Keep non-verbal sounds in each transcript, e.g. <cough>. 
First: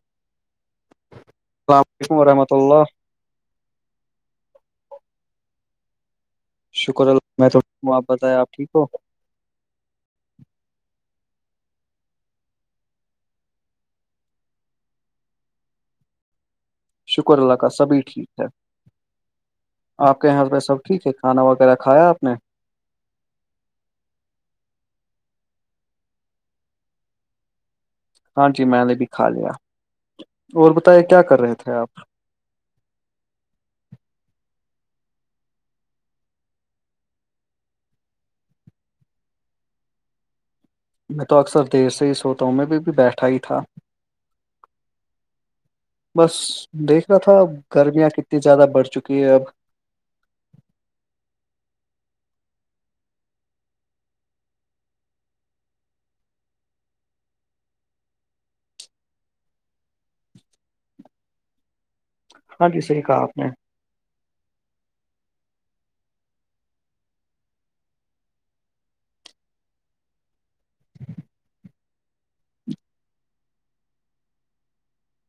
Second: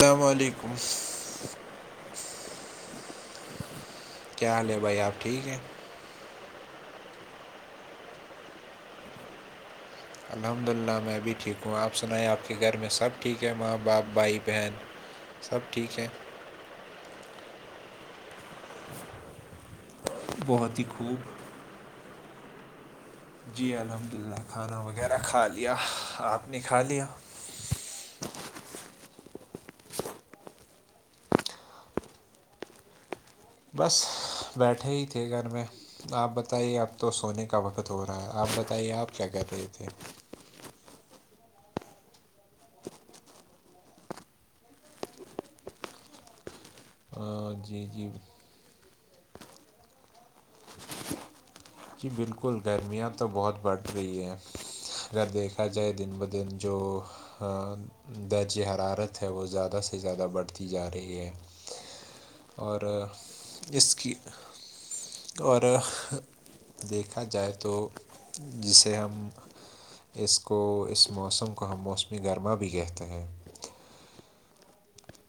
اللام علیکم السلام علیکم ورحمۃ اللہ کیا حال ہے بھائی آپ ٹھیک ہے شکر اللہ میں تو آپ بتیا آپ ٹھیک ہو الحمد للہ میں بھی ٹھیک ہوں آپ سنائیں آپ کے گھر میں سب ٹھیک ہے ماں باپ بھائی بہن سب ٹھیک ہے شکر اللہ کا سبھی ٹھیک ہے آپ کے یہاںس ب سب بہت ہی ٹھیک ہے کھانا خوب وغیرہ کھایا آپ نے جی الحمد للہ کھانا وغیرہ کھا لیا آپ نے کھا لیا ہاں جی میں نے بھی کھا لیا اور بتائیے کیا کر رہے تھے آپ بس بیٹھے ہی تھے گھر میں آپ بتائیے اب تو سونے کا وقت ہو رہا ہے آپ بتائیے آپ کیا کہ رہے تھے میں تو اکثر دیر سے ہی سوتا ہوں میں بھی بھی بیٹھا ہی تھا بس دیکھ رہا تھا ا جی جی گرمیاں کتنی زیادہ بڑھ چکی ہے اب جی بالکل گرمیاں تو بہت بڑھ رہی ہیں اگر دیکھا جائے دن ب دن جو درجہ حرارت ہے وہ زیادہ سے زیادہ بڑھتی جا رہی ہے ہاں اور جی صحیح کہا آپ نے اس کی اور دیکھا جائے تو جسے ہم اس کو اس موسم کو ہم موسمی گرما بھی کہتے ہیں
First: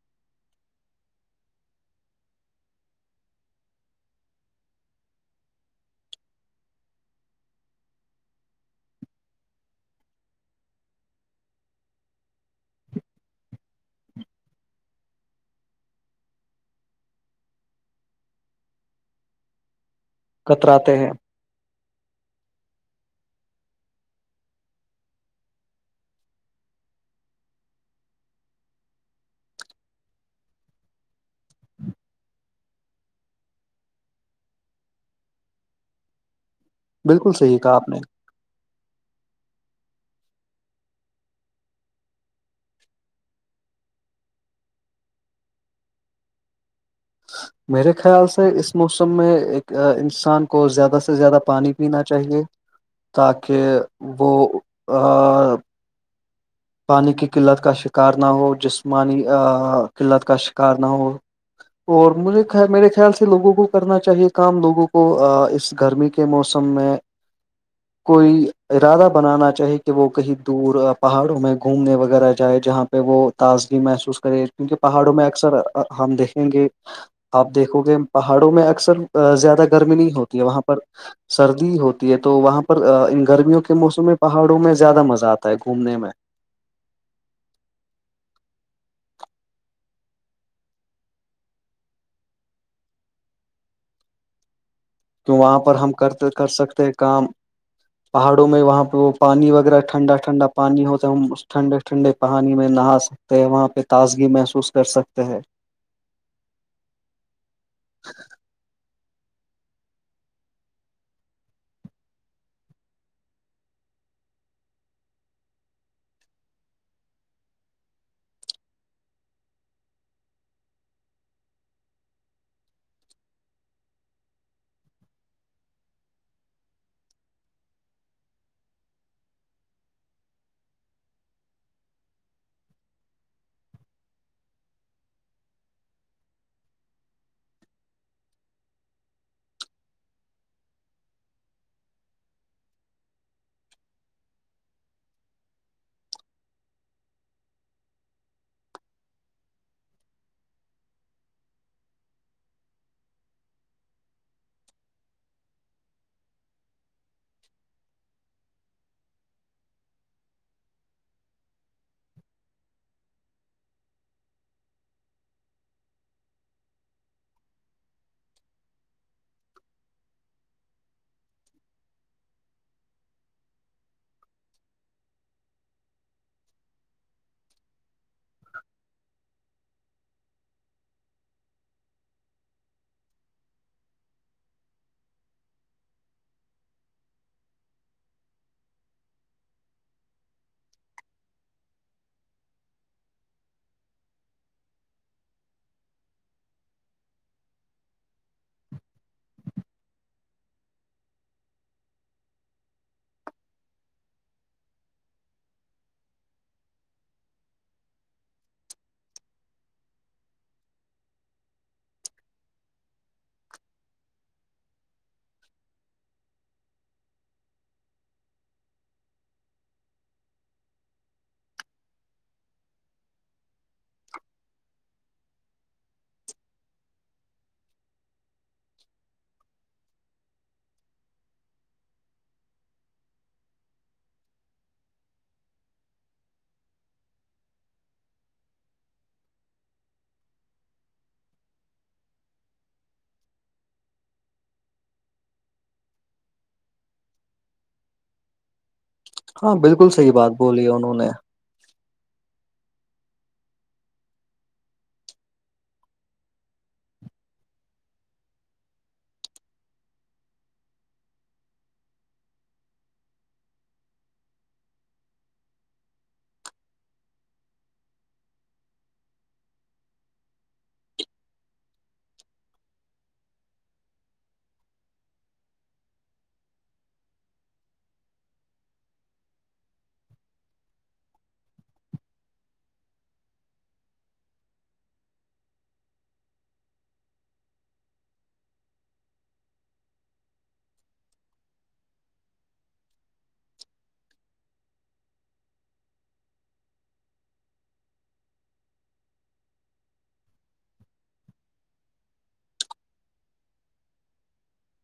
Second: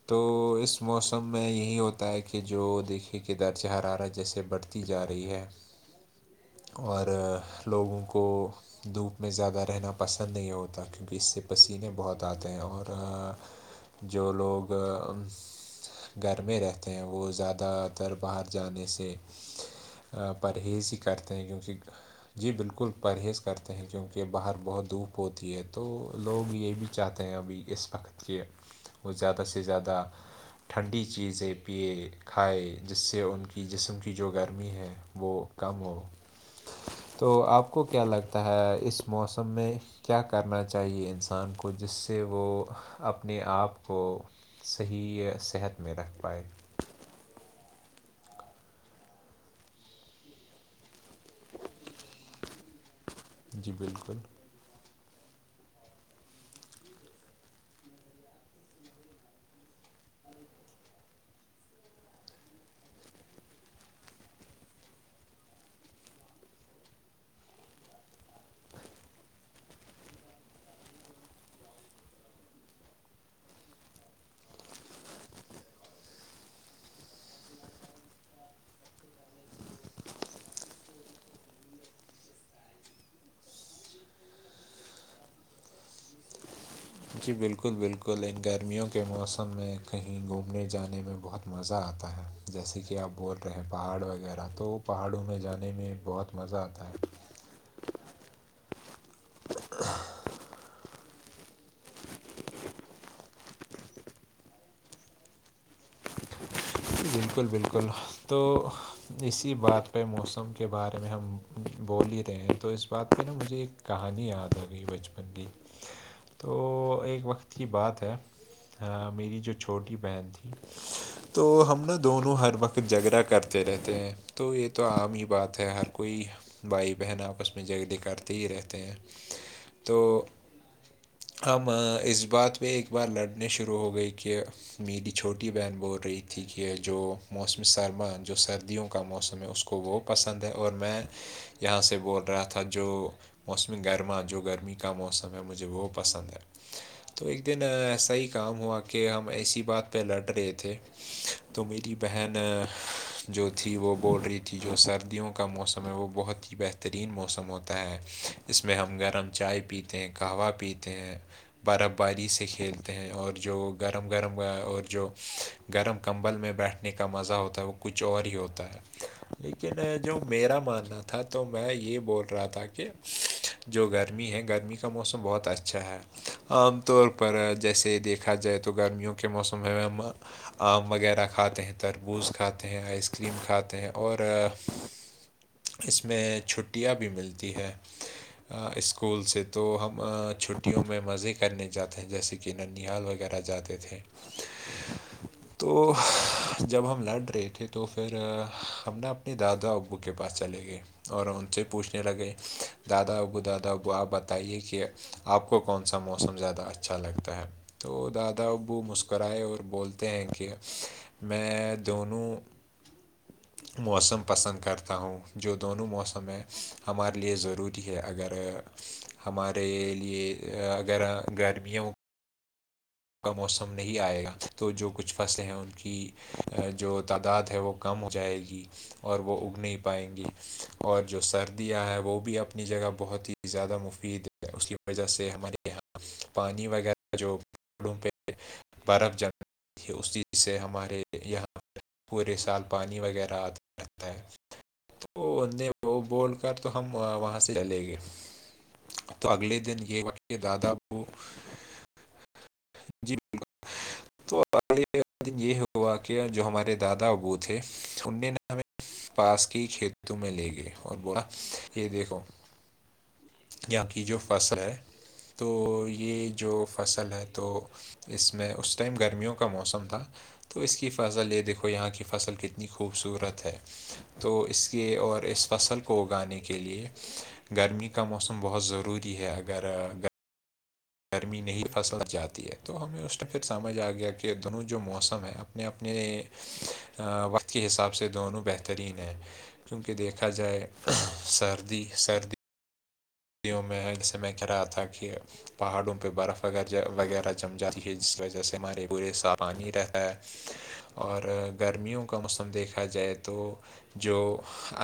تو اس موسم میں یہی ہوتا ہے کہ جو دیکھے کہ درجہ ہراارا جیسے بڑھ جا رہی ہے اور لوگوں کو دھوپ میں زیادہ رہنا پسند نہیں ہوتا کیونکہ اس سے پسینے بہت آتے ہیں اور جو لوگ گھر میں رہتے ہیں وہ زیادہ تر باہر جانے سے پرہیز ہی کرتے ہیں کیونکہ جی بالکل پرہیز کرتے ہیں کیونکہ باہر بہت دھوپ ہوتی ہے تو لوگ یہ بھی چاہتے ہیں ابھی اس وقت کے وہ زیادہ سے زیادہ ٹھنڈی چیزیں پیئے کھائے جس سے ان کی جسم کی جو گرمی ہے وہ کم ہو بالکل تو صحیح آپ کہا کو نے کیا لگتا ہے اس موسم میں کیا کرنا چاہیے انسان کو جس سے وہ اپنے آپ کو صحیح صحت میں رکھ پائے میرے خیال سے اس موسم میں ایک انسان کو زیادہ سے زیادہ پانی پینا چاہیے تاکہ جی بالکل وہ پانی کی قلت کا شکار نہ ہو جسمانی قلت کا شکار نہ ہو اور مجھے میرے خیال سے لوگوں کو کرنا چاہیے کام لوگوں کو اس گھر میں کے موسم میں کوئی ارادہ بنانا چاہی کہ وہ کہیں دور پہاڑ میں گھومنے وغیرہ جائے جہاں پہ وہ تازگی محسوس کرے کیونک پہاڑوں میں اکثر ہم دیکھیں گے آپ دیکھو گے پہاڑوں میں اکثر زیادہ گرمی نہیں ہوتی ہے وہاں پر سردی ہوتی ہے تو وہاں پر ان گرمیوں کے موسم میں پہاڑوں میں زیادہ مزہ آتا ہے گھومنے میں جی بالکل بالکل ان گرمیوں کے موسم میں کہیں گھومنے جانے میں بہت مزہ آتا ہے جیسے کہ آپ بول رہے ہیں پہاڑ وغیرہ تو پہاڑوں کی میں وہاں جانے پر ہم میں کرتے بہت کر مزہ سکتے آتا ہیں ہے کام پہاڑوں میں وہاں پہ وہ پانی وغیرہ ٹھنڈا ٹھنڈا پانی ہوتا ہے ہم اس ٹھنڈے ٹھنڈے پانی میں نہا سکتے وہاں پہ تازگی محسوس کر سکتے ہیں بالکل بالکل تو اسی بات پہ موسم کے بارے میں ہم بول ہی رہے ہیں تو اس بات پہ نا مجھے ایک کہانی یاد آ گئی بچپن کی تو ایک وقت کی بات ہے ہاں میری جو چھوٹی بہن تھی تو ہم نا دونوں ہر وقت جھگڑا کرتے رہتے ہیں تو یہ تو عام ہی بات ہے ہر کوئی بھائی بہن آپس میں جگد کرتے ہی رہتے ہیں تو ہم اس بات پہ ایک بار لڑنے شروع ہو گئی کہ میری چھوٹی بہن بول رہی تھی یہ جو موسم سرما جو سردیوں کا موسم ہے اس کو وہ پسند ہے اور میں یہاں سے بول رہا تھا جو موسم گرما جو گرمی کا موسم ہے مجھے وہ پسند ہے تو ایک دن ای صحیح کام ہوا کہ ہم ایسی بات پہ لٹ رہے تھے تو میری بہن جو تھی وہ بول رہی تھی جو سردیوں کا موسم ہے وہ بہت ہی بہتر بہترین موسم ہوتا ہے اس میں ہم گرم چائے پیتے ہیں قہوہ پیتے ہیں برف باری سے کھیلتے ہیں اور جو گرم گرم اور جو گرم کمبل میں بیٹھنے کا مزہ ہوتا ہے وہ کچھ اور ہی ہوتا ہے لیکن جو میرا ماننا تھا تو میں یہ بول رہا تھا کہ جو گرمی ہے گرمی کا موسم بہت اچھا ہے عام طور پر جیسے دیکھا جائے تو گرمیوں کے موسم میں آم وغیرہ کھاتے ہیں تربوز کھاتے ہیں آئس کریم کھاتے ہیں اور اس میں چھٹیاں بھی ملتی ہیں اسکول سے تو ہم چھٹیوں میں مزے کرنے جاتے ہیں جیسے کہ کہ ننال وغیرہ جاتے تھے تو جب ہم لڑ رہے تھے تو پھر ہم نے اپنے دادا ابو کے پاس چلے گئے اور ان سے پوچھنے لگے دادا ابو دادا ابو آپ بتائیے کہ آپ کو کون سا موسم زیادہ اچھا لگتا ہے تو دادا ابو مسکرائے اور بولتے ہیں کہ ٹھیک میں دونوں موسم پسند کرتا ہوں جو دونوں موسم میں ہمارے لیے ضروری ہے اگر ہمارے لیے اگر گرمیوں کا موسم نہیں آئے گا تو جو کچھ فصلیں ہیں ان کی جو تعداد ہے وہ کم ہو جائے گی اور وہ اگ نہیں پائیں گی اور جو سردیاں ہیں وہ بھی اپنی جگہ بہت ہی زیادہ مفید ہے اس کی وجہ سے ہمارے یہاں پانی وغیرہ جو پوم پہ بارف جان اس چیز سے ہمارے یہاں پورے سال پانی وغیرہ آتا رہتا ہے تو وہ ان نے وہ بول کر تو ہم وہاں سے چلے گے تو ہاں اگلے دن بالکل یہ و صحیح بات بولی دادا انہوں بو نے جی بالکل بے یہ ہوا کہ جو ہمارے دادا ابو تھے ان نے ن ہمیں پاس کے کھیتوں میں لے گئے اور بولاا یہ دیکھو یہاں کی جو فصل ہے تو یہ جو فصل ہے تو اس میں اس ٹائم گرمیوں کو کا موسم تھا تو اس کی فضل یہ دیکھو یہاں کی فصل کتنی خوبصورت ہے تو اس کے اور اس فصل کو اگانے کے لے گرمی کا موسم بہت ضروری ہے اگر گرمی نہیں فصل جاتی ہے تو ہمیں اس میں پھر سمجھ آ گیا کہ دونوں جو موسم ہے اب اپنے اپنے وقت کے حساب سے دونوں بہترین ہیں کیونکہ دیکھا جائے سردی سردی یوں میں اسسے میں کہہ رہا تھا کہ پہاڑوں پہ برف وغیرہ جم جاتی ہے جس وجہ سے ہمارے پورے سا پانی رہتا ہے اور گرمیوں کا موسم دیکھا جائے تو جو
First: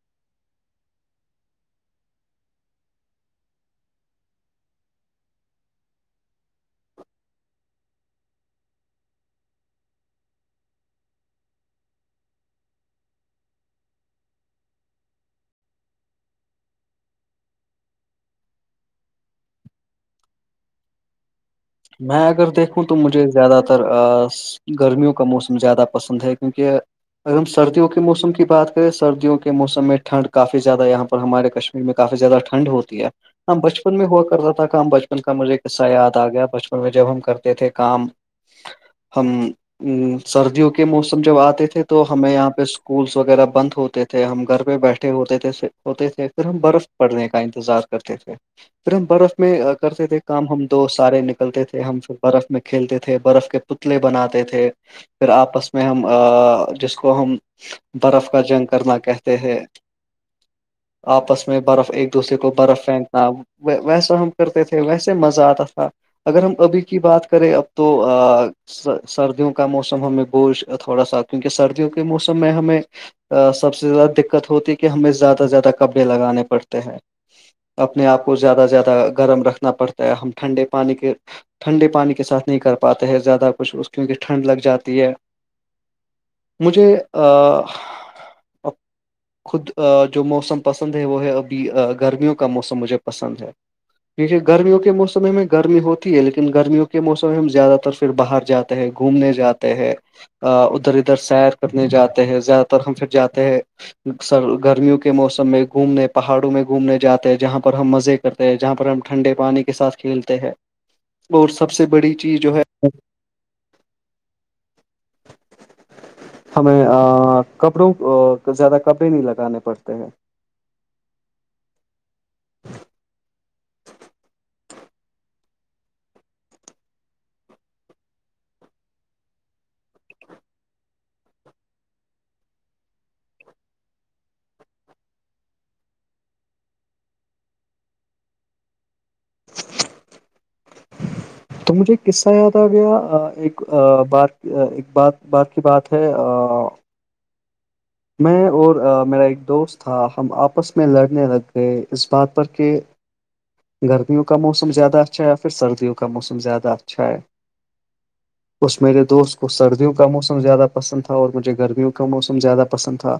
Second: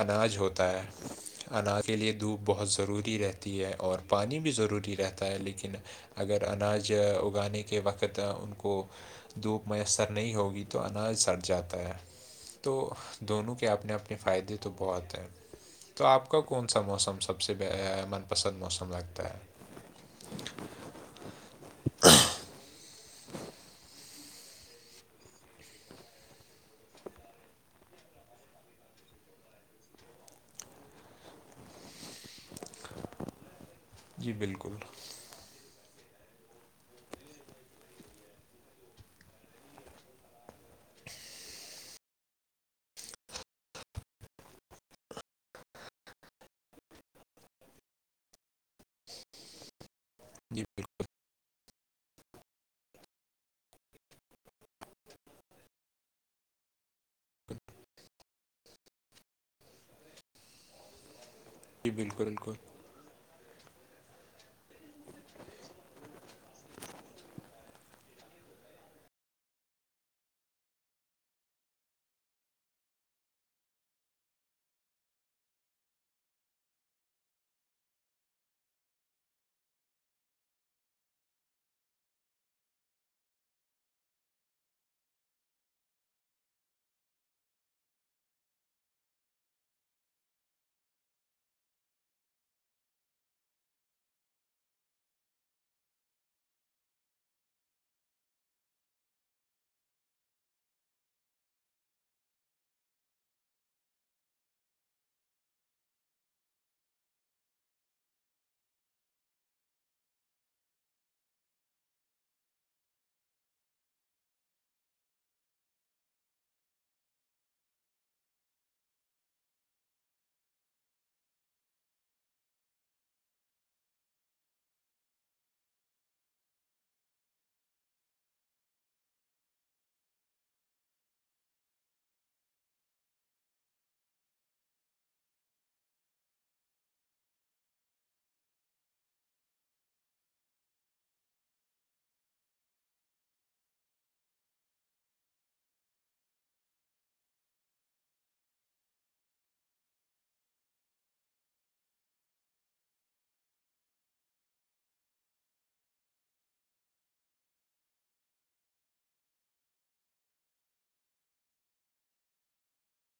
اناج ہوتا ہے اناج کے لیے دھوپ بہت ضروری رہتی ہے اور پانی بھی ضروری رہتا ہے لیکن اگر اناج اگانے کے وقت ان کو دھوپ میسر نہیں ہوگی تو اناج سٹ جاتا ہے تو دونوں کے اپنے اپنے فائدے تو بہت ہیں تو آپ کا کون سا موسم سب سے من پسند موسم لگتا ہے میں اگر دیکھوں تو مجھے زیادہ تر گرمیوں کا موسم زیادہ پسند ہے کیونکہ اگر ہم سردی کے موسم کی بات کریں سردیوں کے موسم میں ٹھڈ کافی زیادہ یہاں پر ہمارے کشیر میں کافی زیادہ ٹھنڈ ہوتی ہے ہ بچپن میں ہوا جی کرتا تھا بالکل کا ہم بچپن کا مجھے کصہ یاد آ گیا بچپن میں جب ہم کرتے تھے کام ہم ا سردیوں کے موسم جب آتے تھے تو ہمیں یہاں پہ اسکولس وغیرہ بند ہوتے تھے ہم گھر پہ بیٹھے ہوتے تھے ہوتے تھے پھر ہم برف پڑنے کا انتظار کرتے تھے پھر ہم برف میں کرتے تھے کام جی ہم دو سارے نکل نکلتے تھے ہم سے برف میں کھیلتے تھے برف کے پتلے بناتے تھے پھر آپس میں ہم جس اس کو ہم برف کا جنگ کرنا کہتے ہیں آپس میں برف جی ایک بالکل دوسرے بالکل کو برف پھینکنا ویسا ہم کرتے تھے ویسے مزہ آتا تھا اگر ہم ابھی کی بات کریں اب تو سردیوں کا موسم ہمیں بوج تھوڑا سا کیونکہ سردیوں کے موسم میں ہمیں سب سے زیادہ دقت ہوتی ہے کہ ہمیں زیادہ سے زیادہ کپڑے لگانے پڑتے ہیں اپنے آپ کو زیادہ سے زیادہ گرم رکھنا پڑتا ہے ہم ٹھنڈے پانی کے ٹھنڈے پانی کے ساتھ نہیں کر پاتے زیادہ کچھ اس کیونکہ ٹھنڈ لگ جاتی ہے مجھے آ <unintelligible> خود جو موسم پسند ہے وہ ہے ابھی گرمیوں کا موسم مجھے پسند ہے کیے گرمیوں کے موسم میں گرمی ہوتی ہے لیکن گرمیوں کے موسم میں ہم زیادہ تر پھر باہر جاتے ہیں گھومنے جاتے ہیں ادھر ادھر سیر کرنے جاتے ہیں زیادہ تر ہم پھر جاتے ہیں سر گرمیوں کے موسم میں گھومنے پہاڑوں میں گھومنے جاتے ہیں جہاں پر ہم مزے کرتے ہیں جہاں پر ہم ٹنڈے پانی کے سات کھیلتے ہیں اور سب سے بڑی چیز جو ہے ج ہمیں کپڑوں زیادہ کپڑے نہیں لگانے پڑتے ہیں <inaudible> تو مجھے قصہ یاد آ گیا ایک بار ایک بات بار کی بات ہے میں اور میرا ایک دوست تھا ہم آپس میں لڑنے لگ گئے اس بات پر کہ <unintelligible> گرمیوں کا موسم زیادہ اچھا یا پھر سردیوں کا موسم زیادہ اچھا ہے اس میرے دوست کو سردیوں کا موسم زیادہ پسند تھا اور مجھے گرمیوں کا موسم زیادہ پسند تھا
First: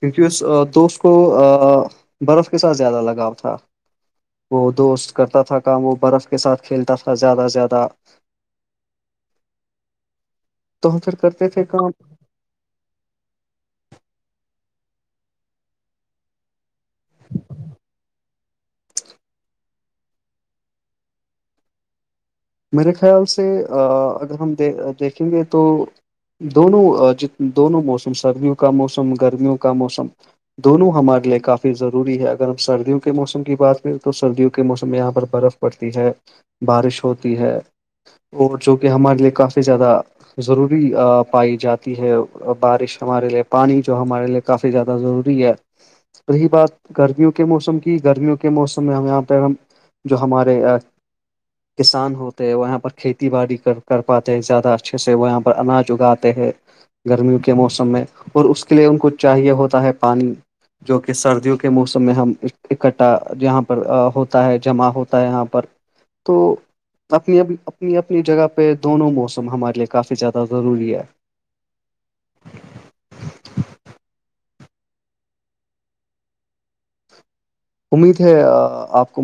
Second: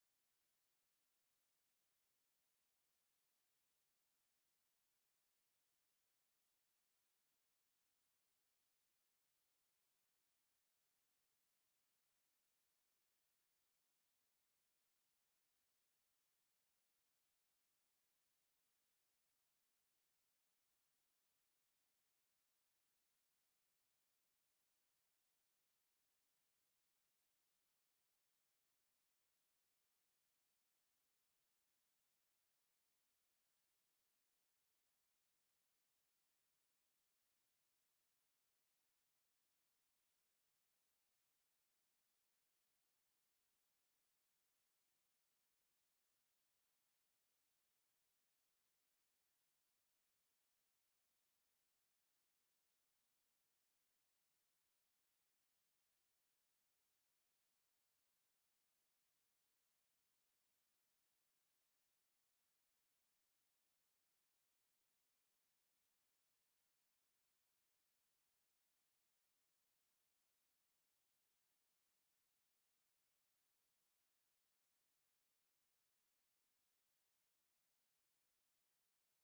کیونکہ اس تو اس کو برف کے ساتھ زیادہ لگاؤ تھا وہ دوست کرتا تھا کام وہ برف کے ساتھ کھیلتا تھا زیادہ سے زیادہ <unintelligible> تو پھر کرتے تھے کام میرے خیال سے اگر ہم د دیکھیں گے تو دونوں جت دونوں موسم سردیوں کا موسم گرمیوں کا موسم دونوں ہمارے لیے کافی ضروری ہے اگر ہم سردیوں کے موسم کی بات کریں تو سردیوں کے موسم میں یہاں پر برف پڑتی ہے بارش ہوتی ہے اور جو کہ ہمارے لیے کافی زیادہ ضروری پائی جاتی ہے بارش ہمارے لیے پانی جو ہمارے لیے کافی زیادہ ضروری ہے رہی بات گرمیوں کے موسم کی گرمیوں کے موسم میں ہم یہاں پہ ہم جو ہمارے کسان ہوتے ہیں وہاں پر کھیتی باڑی کر کر پاتے ہیں زیادہ اچھے سے وہ یہاں پر اناج اگاتے ہیں گرمیوں کے موسم میں اور اس کے لیے ان کو چاہیے ہوتا ہے پانی جو کہ سردیوں کے موسم میں ہم اکٹھا جاں پر ہوتا ہے جمع ہوتا ہے یہاں پر تو اپنی اپنی اپنی جگہ پہ دونوں موسم ہمارے لیے کافی زیادہ ضروری ہے امید ہے آپ کو